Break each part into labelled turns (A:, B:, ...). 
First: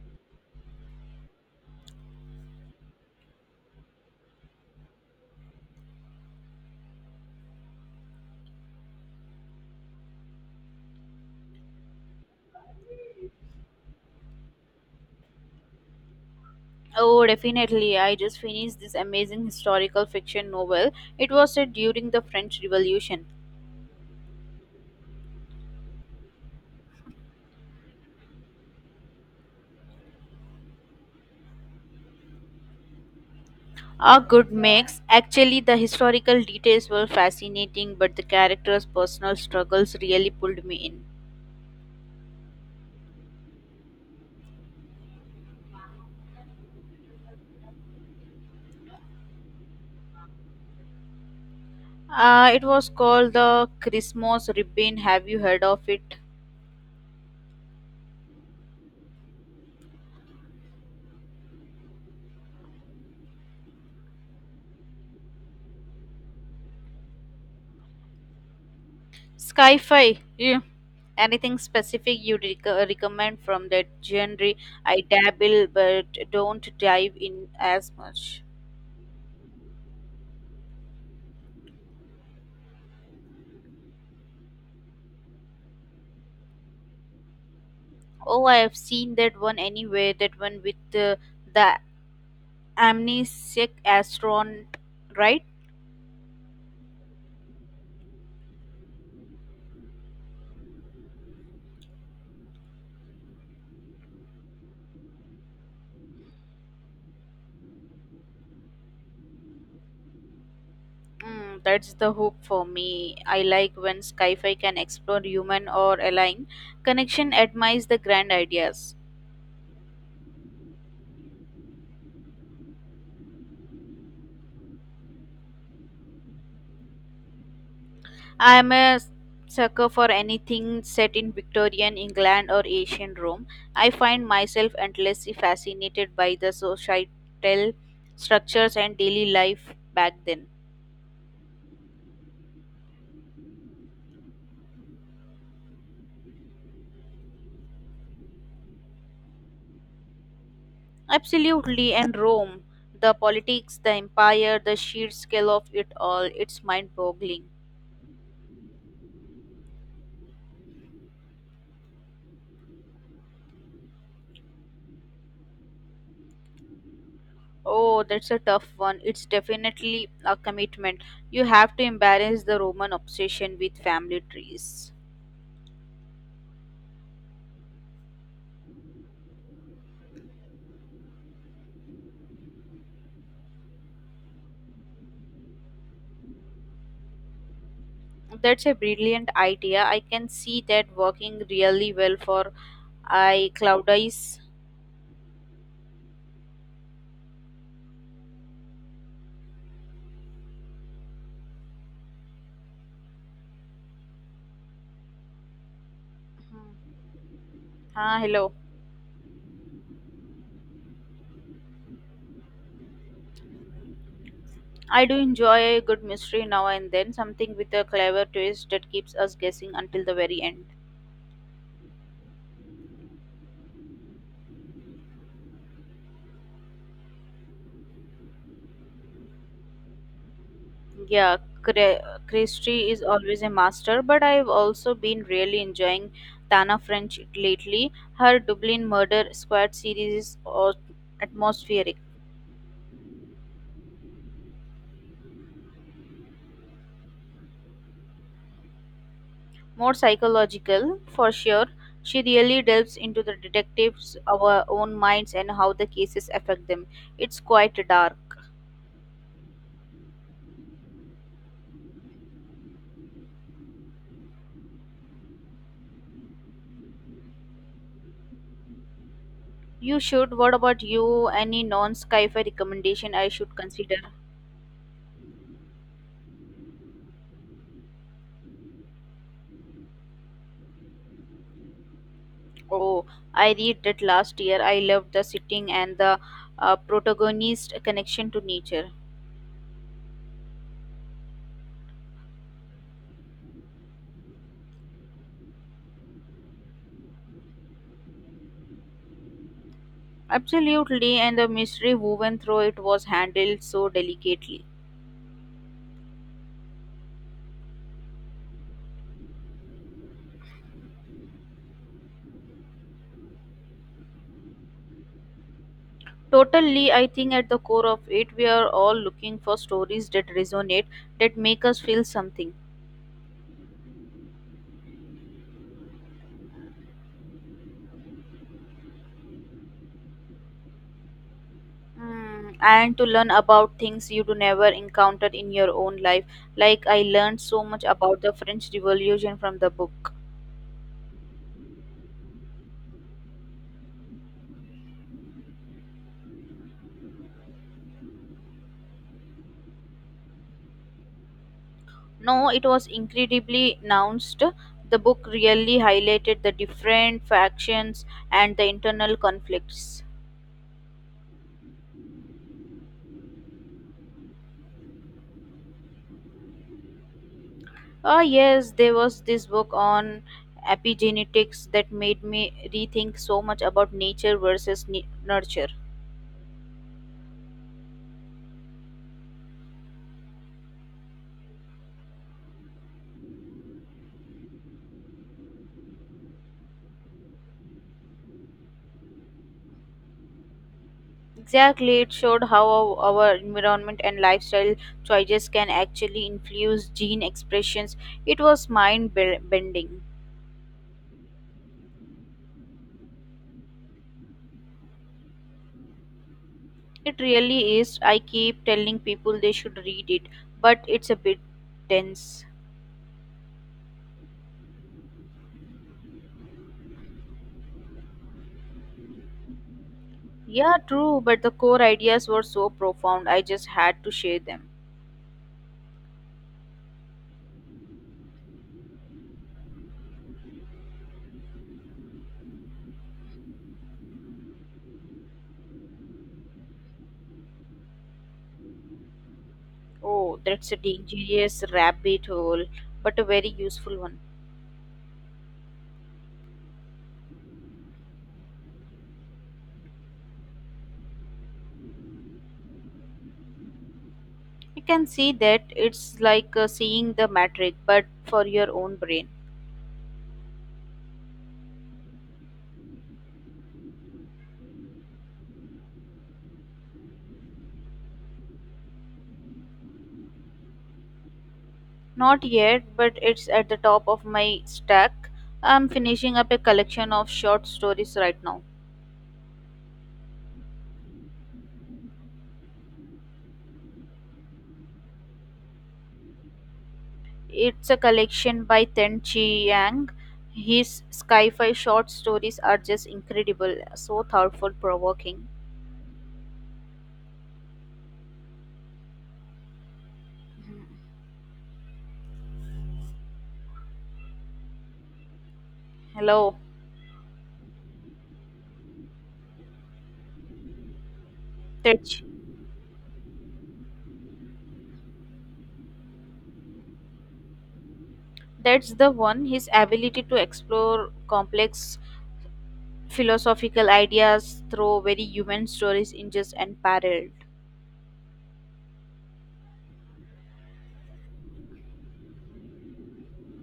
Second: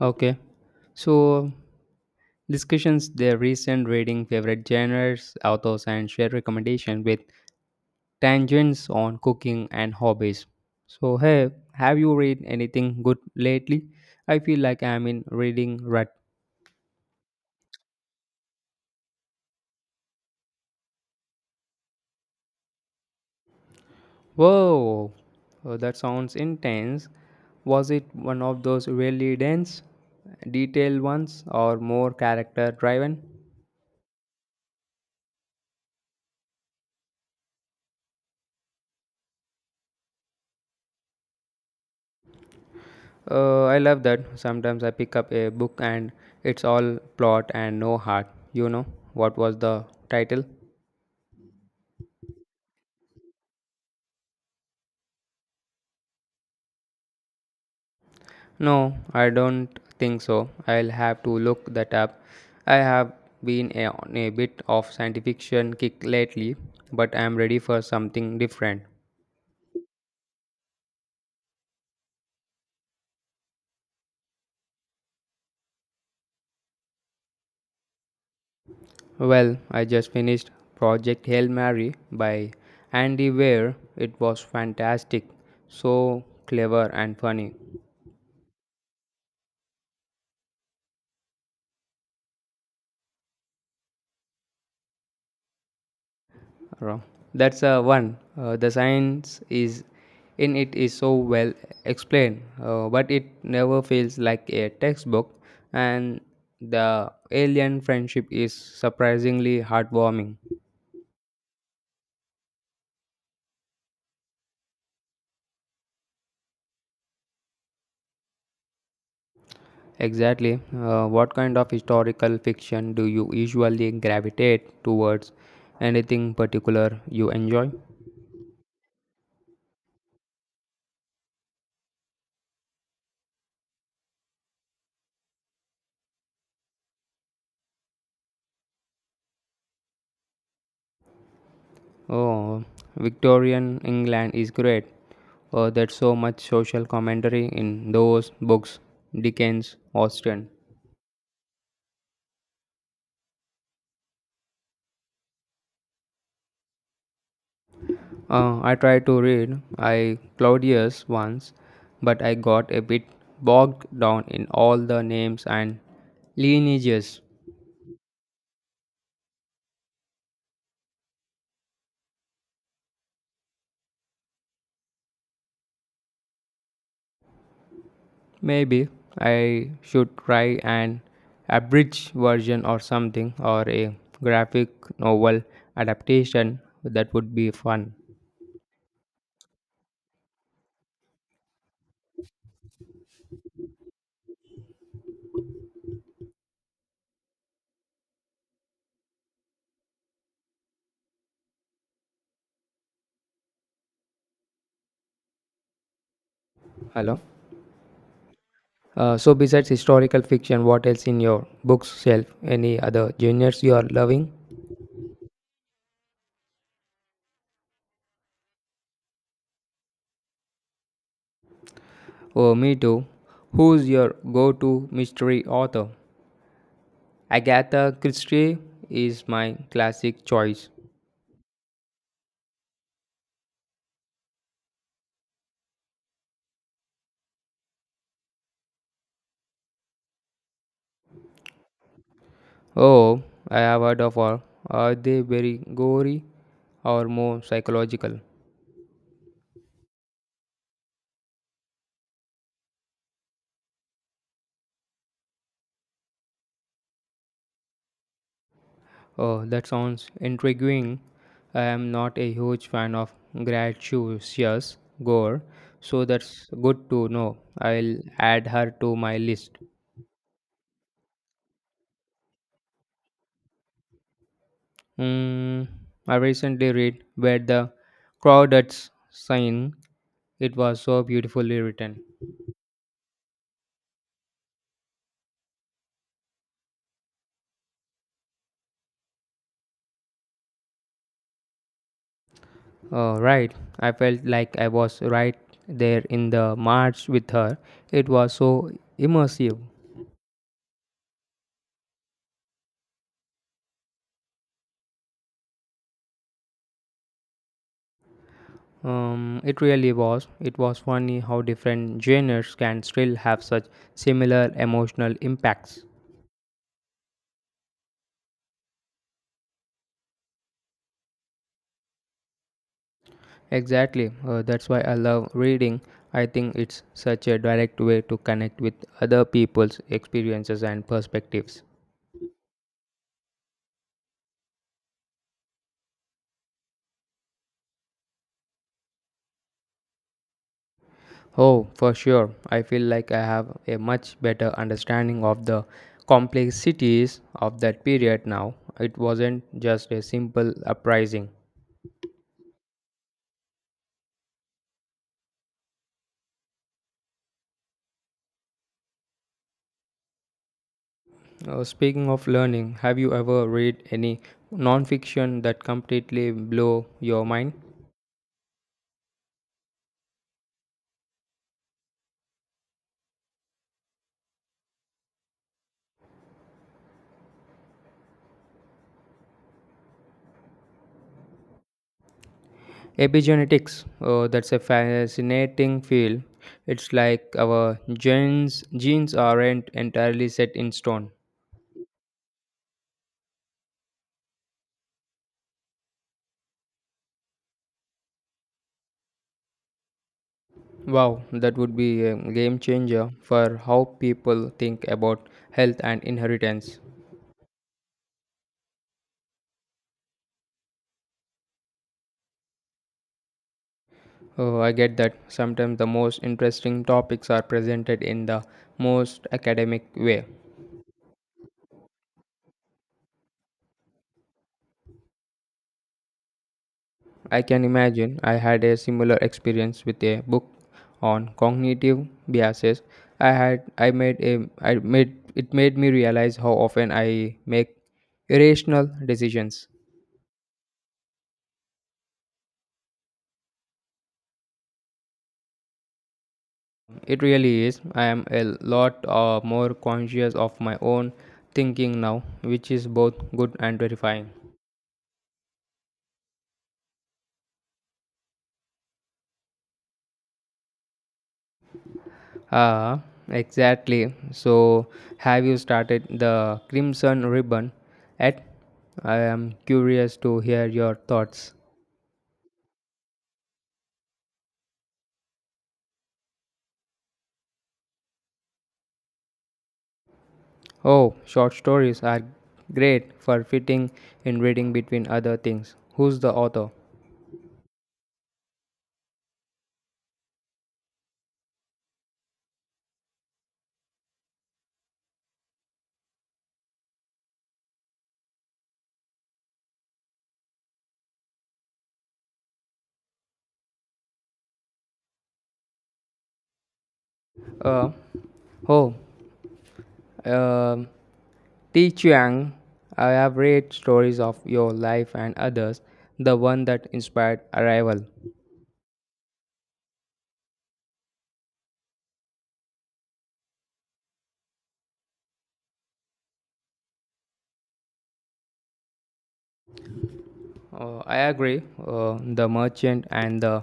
A: Okay. So, discussions their recent reading, favorite genres, authors, and share recommendation with tangents on cooking and hobbies. So, hey, have you read anything good lately? I feel like I'm in reading rut.
B: Oh, definitely. I just finished this amazing historical fiction novel. It was set during the French Revolution.
A: Whoa, oh, that sounds intense. Was it one of those really dense, detailed ones, or more character driven?
B: A good mix. Actually, the historical details were fascinating, but the characters' personal struggles really pulled me in.
A: I love that. Sometimes I pick up a book and it's all plot and no heart. What was the title?
B: It was called The Christmas Ribbon. Have you heard of it?
A: No, I don't think so. I'll have to look that up. I have been a, on a bit of science fiction kick lately, but I'm ready for something different.
B: Sci-fi. Yeah. Anything specific you'd recommend from that genre? I dabble, but don't dive in as much.
A: Well, I just finished Project Hail Mary by Andy Weir. It was fantastic, so clever and funny.
B: Oh, I have seen that one anyway. That one with the amnesiac astronaut, right?
A: Wrong. That's one. The science is in it is so well explained, but it never feels like a textbook. And the alien friendship is surprisingly heartwarming.
B: Mm, that's the hope for me. I like when sci-fi can explore human or alien connection, admires the grand ideas.
A: Exactly. What kind of historical fiction do you usually gravitate towards? Anything particular you enjoy?
B: I am a sucker for anything set in Victorian England or ancient Rome. I find myself endlessly fascinated by the societal structures and daily life back then.
A: Oh, Victorian England is great. Oh, there's so much social commentary in those books. Dickens, Austen.
B: Absolutely, and Rome, the politics, the empire, the sheer scale of it all, it's mind boggling.
A: I tried to read I Claudius once, but I got a bit bogged down in all the names and lineages.
B: Oh, that's a tough one. It's definitely a commitment. You have to embrace the Roman obsession with family trees.
A: Maybe I should try an abridged version or something, or a graphic novel adaptation. That would be fun.
B: That's a brilliant idea. I can see that working really well for I Claudius.
A: Hello.
B: Ah, hello.
A: So, besides historical fiction, what else in your books shelf? Any other genres you are loving?
B: I do enjoy a good mystery now and then, something with a clever twist that keeps us guessing until the very end.
A: Oh, me too. Who's your go-to mystery author? Agatha Christie is my classic choice.
B: Yeah, Christy is always a master, but I've also been really enjoying Tana French lately. Her Dublin Murder Squad series is atmospheric,
A: Oh, I have heard of her. Are they very gory or more psychological?
B: more psychological for sure. She really delves into the detectives, our own minds, and how the cases affect them. It's quite dark.
A: Oh, that sounds intriguing. I am not a huge fan of gratuitous gore, so that's good to know. I'll add her to my list.
B: You should. What about you? Any non sci fi recommendation I should consider?
A: Mm, I recently read where the crowded sign. It was so beautifully written.
B: Oh, I read that last year. I loved the setting and the protagonist connection to nature.
A: Oh, right. I felt like I was right there in the march with her. It was so immersive.
B: Absolutely, and the mystery woven through it was handled so delicately.
A: It really was. It was funny how different genres can still have such similar emotional impacts.
B: Totally, I think at the core of it, we are all looking for stories that resonate, that make us feel something.
A: Exactly. That's why I love reading. I think it's such a direct way to connect with other people's experiences and perspectives.
B: Mm, and to learn about things you do never encounter in your own life. Like I learned so much about the French Revolution from the book.
A: Oh, for sure. I feel like I have a much better understanding of the complexities of that period now. It wasn't just a simple uprising.
B: No, it was incredibly announced. The book really highlighted the different factions and the internal conflicts.
A: Speaking of learning, have you ever read any non-fiction that completely blew your mind?
B: Ah, yes, there was this book on epigenetics that made me rethink so much about nature versus nurture.
A: Epigenetics. That's a fascinating field. It's like our genes aren't entirely set in stone.
B: Exactly, it showed how our environment and lifestyle choices can actually influence gene expressions. It was mind bending.
A: Wow, that would be a game changer for how people think about health and inheritance.
B: It really is. I keep telling people they should read it, but it's a bit dense.
A: Oh, I get that. Sometimes the most interesting topics are presented in the most academic way.
B: Yeah, true, but the core ideas were so profound, I just had to share them.
A: I can imagine I had a similar experience with a book on cognitive biases. I had I made a I made it made me realize how often I make irrational decisions.
B: Oh, that's a dangerous rabbit hole, but a very useful one.
A: It really is. I am a lot more conscious of my own thinking now, which is both good and terrifying.
B: You can see that it's like seeing the matrix, but for your own brain.
A: Ah, exactly. So, have you started the Crimson Ribbon? At I am curious to hear your thoughts.
B: Not yet, but it's at the top of my stack. I'm finishing up a collection of short stories right now.
A: Oh, short stories are great for fitting in reading between other things. Who's the author?
B: It's a collection by Ten Chi Yang. His sci-fi short stories are just incredible, so thoughtful, provoking. Hello,
A: Uh, oh, um Teach
B: Tej.
A: Chiang, I have read stories of your life and others, the one that inspired Arrival.
B: That's the one. His ability to explore complex philosophical ideas through very human stories in just unparalleled.
A: I agree, The Merchant and The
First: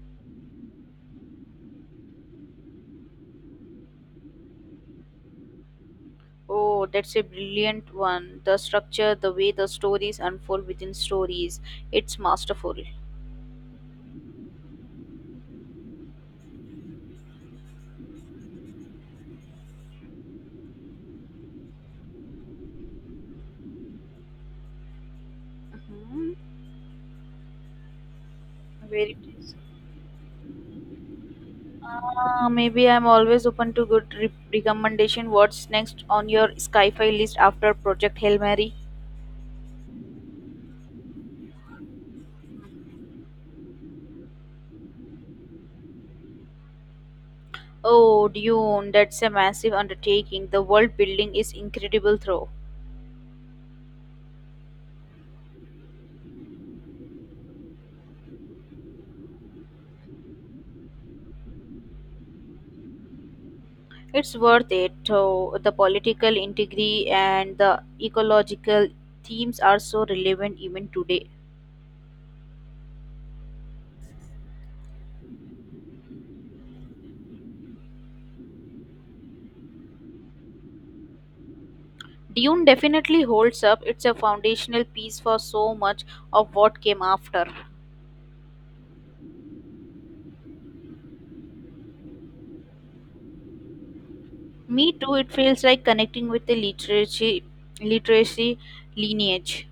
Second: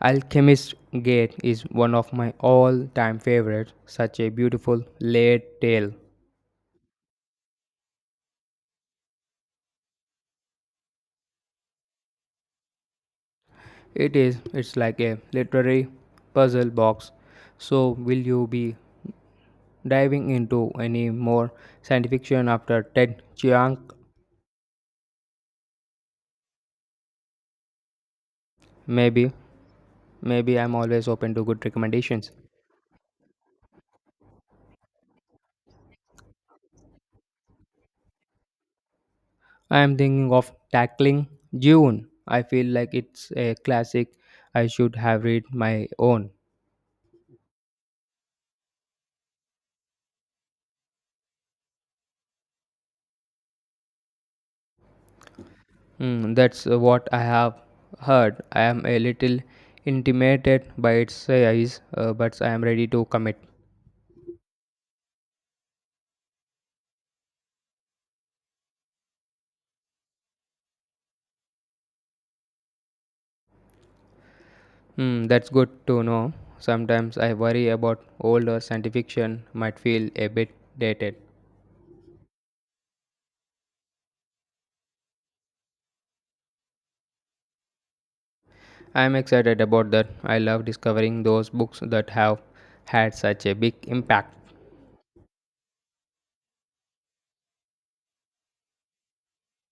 A: Alchemist Gate is one of my all time favorites, such a beautiful layered tale.
B: Oh, that's a brilliant one. The structure, the way the stories unfold within stories, it's masterful.
A: It is, it's like a literary puzzle box. So, will you be diving into any more science fiction after Ted Chiang?
B: Mhm. Very.
A: Maybe,
B: Nice.
A: maybe I'm always open to good recommendations.
B: Maybe I'm always open to good recommendation. What's next on your Skyfi list after Project Hail Mary?
A: I am thinking of tackling June. I feel like it's a classic. I should have read my own.
B: Oh, Dune, that's a massive undertaking. The world building is incredible, though.
A: Mm, that's what I have heard. I am a little intimidated by its size, but I am ready to commit.
B: It's worth it, though. The political intrigue and the ecological themes are so relevant even today.
A: Mm, that's good to know. Sometimes I worry about older science fiction might feel a bit dated.
B: Dune definitely holds up. It's a foundational piece for so much of what came after.
A: I am excited about that. I love discovering those books that have had such a big impact.
B: Me too, it feels like connecting with the literacy literacy lineage.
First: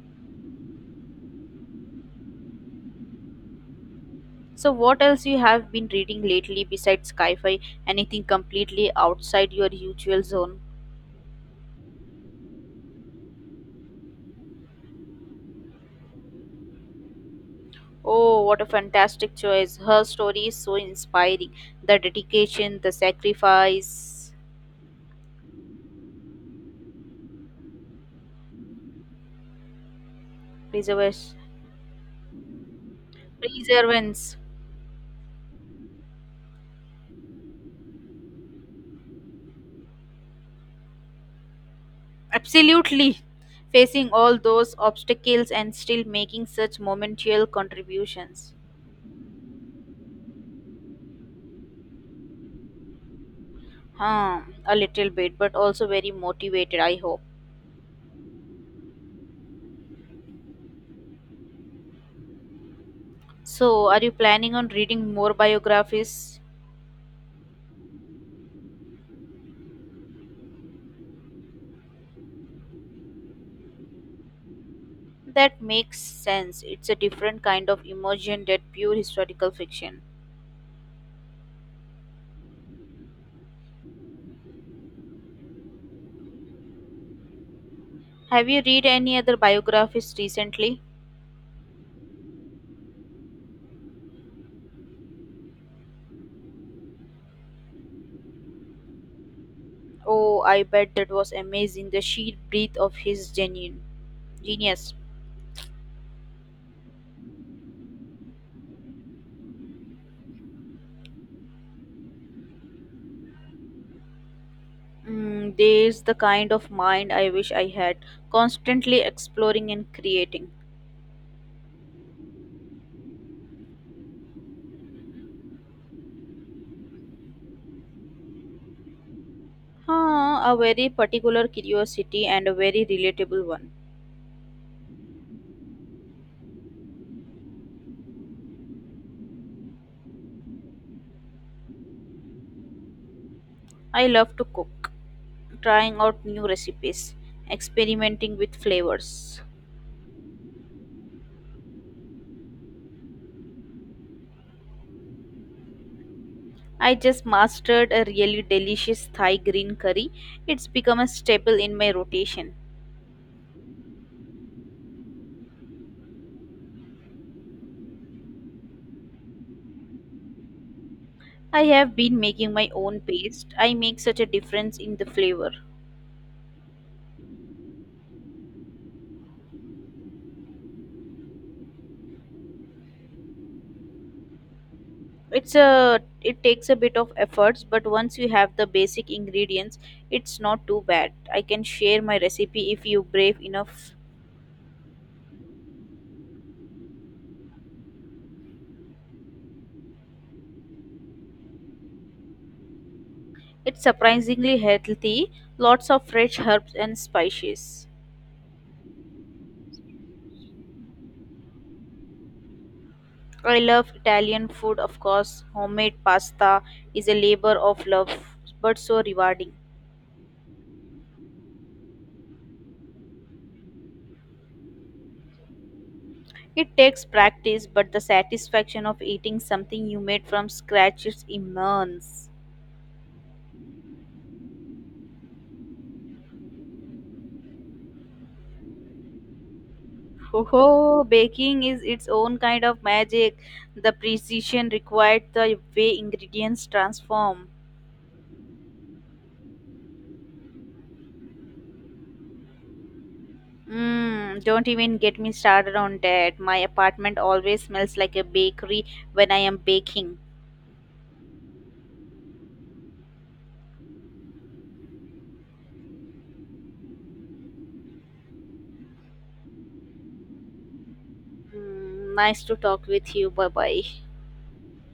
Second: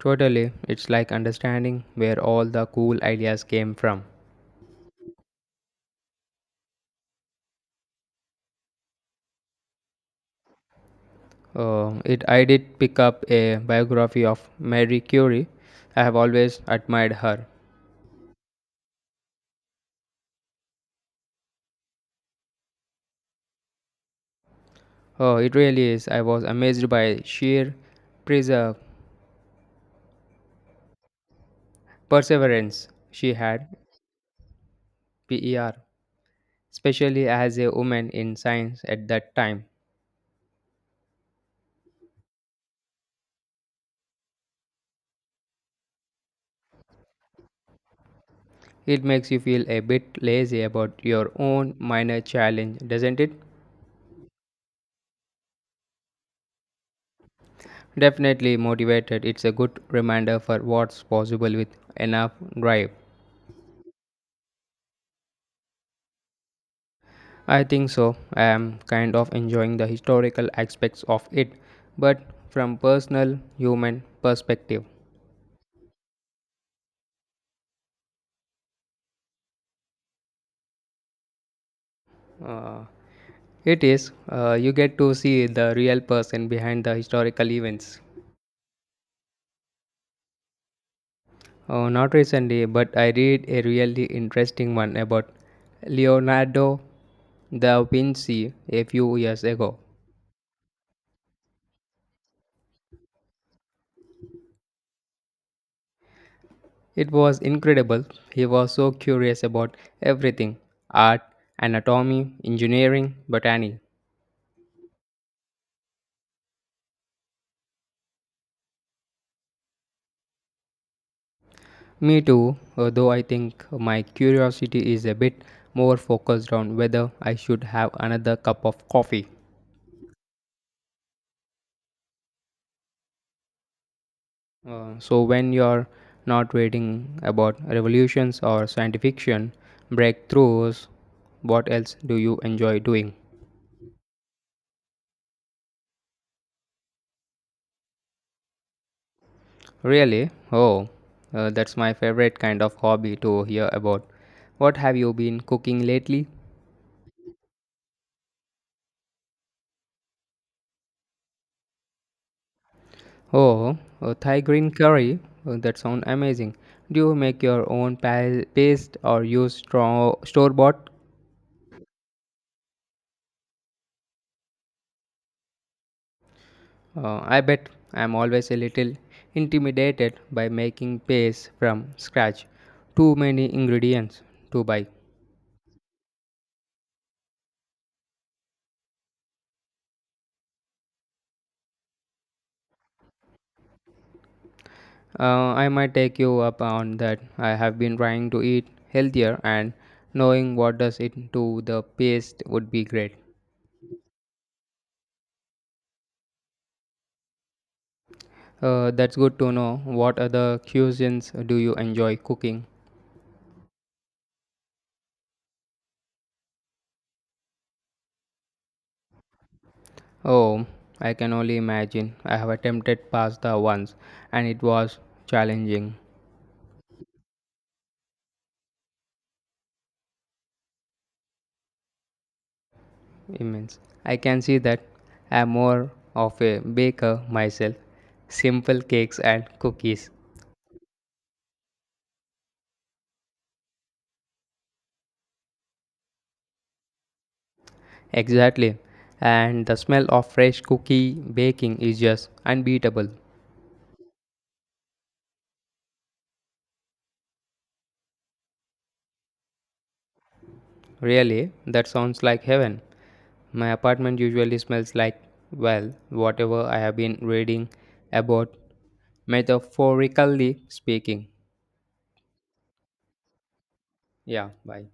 A: Totally, it's like understanding where all the cool ideas came from.
B: So what else you have been reading lately besides sci-fi? Anything completely outside your usual zone?
A: It I did pick up a biography of Marie Curie. I have always admired her.
B: Oh, what a fantastic choice. Her story is so inspiring. The dedication, the sacrifice,
A: Oh, it really is. I was amazed by sheer preserve,
B: preservers,
A: perseverance she had,
B: perseverance.
A: PER, especially as a woman in science at that time.
B: Absolutely. Facing all those obstacles and still making such monumental contributions.
A: It makes you feel a bit lazy about your own minor challenge, doesn't it?
B: Huh, a little bit, but also very motivated, I hope.
A: Definitely motivated. It's a good reminder for what's possible with enough drive.
B: So, are you planning on reading more biographies?
A: I think so. I am kind of enjoying the historical aspects of it, but from personal human perspective,
B: That makes sense. It's a different kind of immersion than pure historical fiction.
A: uh, it is you get to see the real person behind the historical events.
B: Have you read any other biographies recently?
A: Oh, not recently, but I read a really interesting one about Leonardo da Vinci a few years ago.
B: Oh, I bet that was amazing. The sheer breadth of his genuine genius.
A: It was incredible. He was so curious about everything art, anatomy, engineering, botany.
B: Mm, there's the kind of mind I wish I had, constantly exploring and creating.
A: Me too, although I think my curiosity is a bit more focused on whether I should have another cup of coffee.
B: Huh, a very particular curiosity and a very relatable one.
A: So, when you're not reading about revolutions or science fiction breakthroughs, what else do you enjoy doing?
B: I love to cook, trying out new recipes, experimenting with flavors.
A: Really? Oh, that's my favorite kind of hobby to hear about. What have you been cooking lately?
B: I just mastered a really delicious Thai green curry. It's become a staple in my rotation.
A: Oh, Thai green curry. That sounds amazing. Do you make your own paste or use store-bought?
B: I have been making my own paste. I make such a difference in the flavor.
A: I bet I'm always a little intimidated by making paste from scratch. Too many ingredients to buy.
B: It takes a bit of efforts, but once you have the basic ingredients, it's not too bad. I can share my recipe if you brave enough.
A: I might take you up on that. I have been trying to eat healthier and knowing what does it to the paste would be great.
B: It's surprisingly healthy, lots of fresh herbs and spices.
A: That's good to know. What other cuisines do you enjoy cooking?
B: I love Italian food, of course. Homemade pasta is a labor of love, but so rewarding.
A: Oh, I can only imagine. I have attempted pasta once and it was challenging,
B: It takes practice, but the satisfaction of eating something you made from scratch is immense.
A: immense. I can see that I'm more of a baker myself. Simple cakes and cookies.
B: Oh, baking is its own kind of magic. The precision required, the way ingredients transform.
A: Exactly. And the smell of fresh cookie baking is just unbeatable.
B: Mm, don't even get me started on that. My apartment always smells like a bakery when I am baking.
A: Really, that sounds like heaven. My apartment usually smells like, well, whatever I have been reading about, metaphorically speaking.
B: Mm, nice to talk with you. Bye bye.
A: Yeah, bye.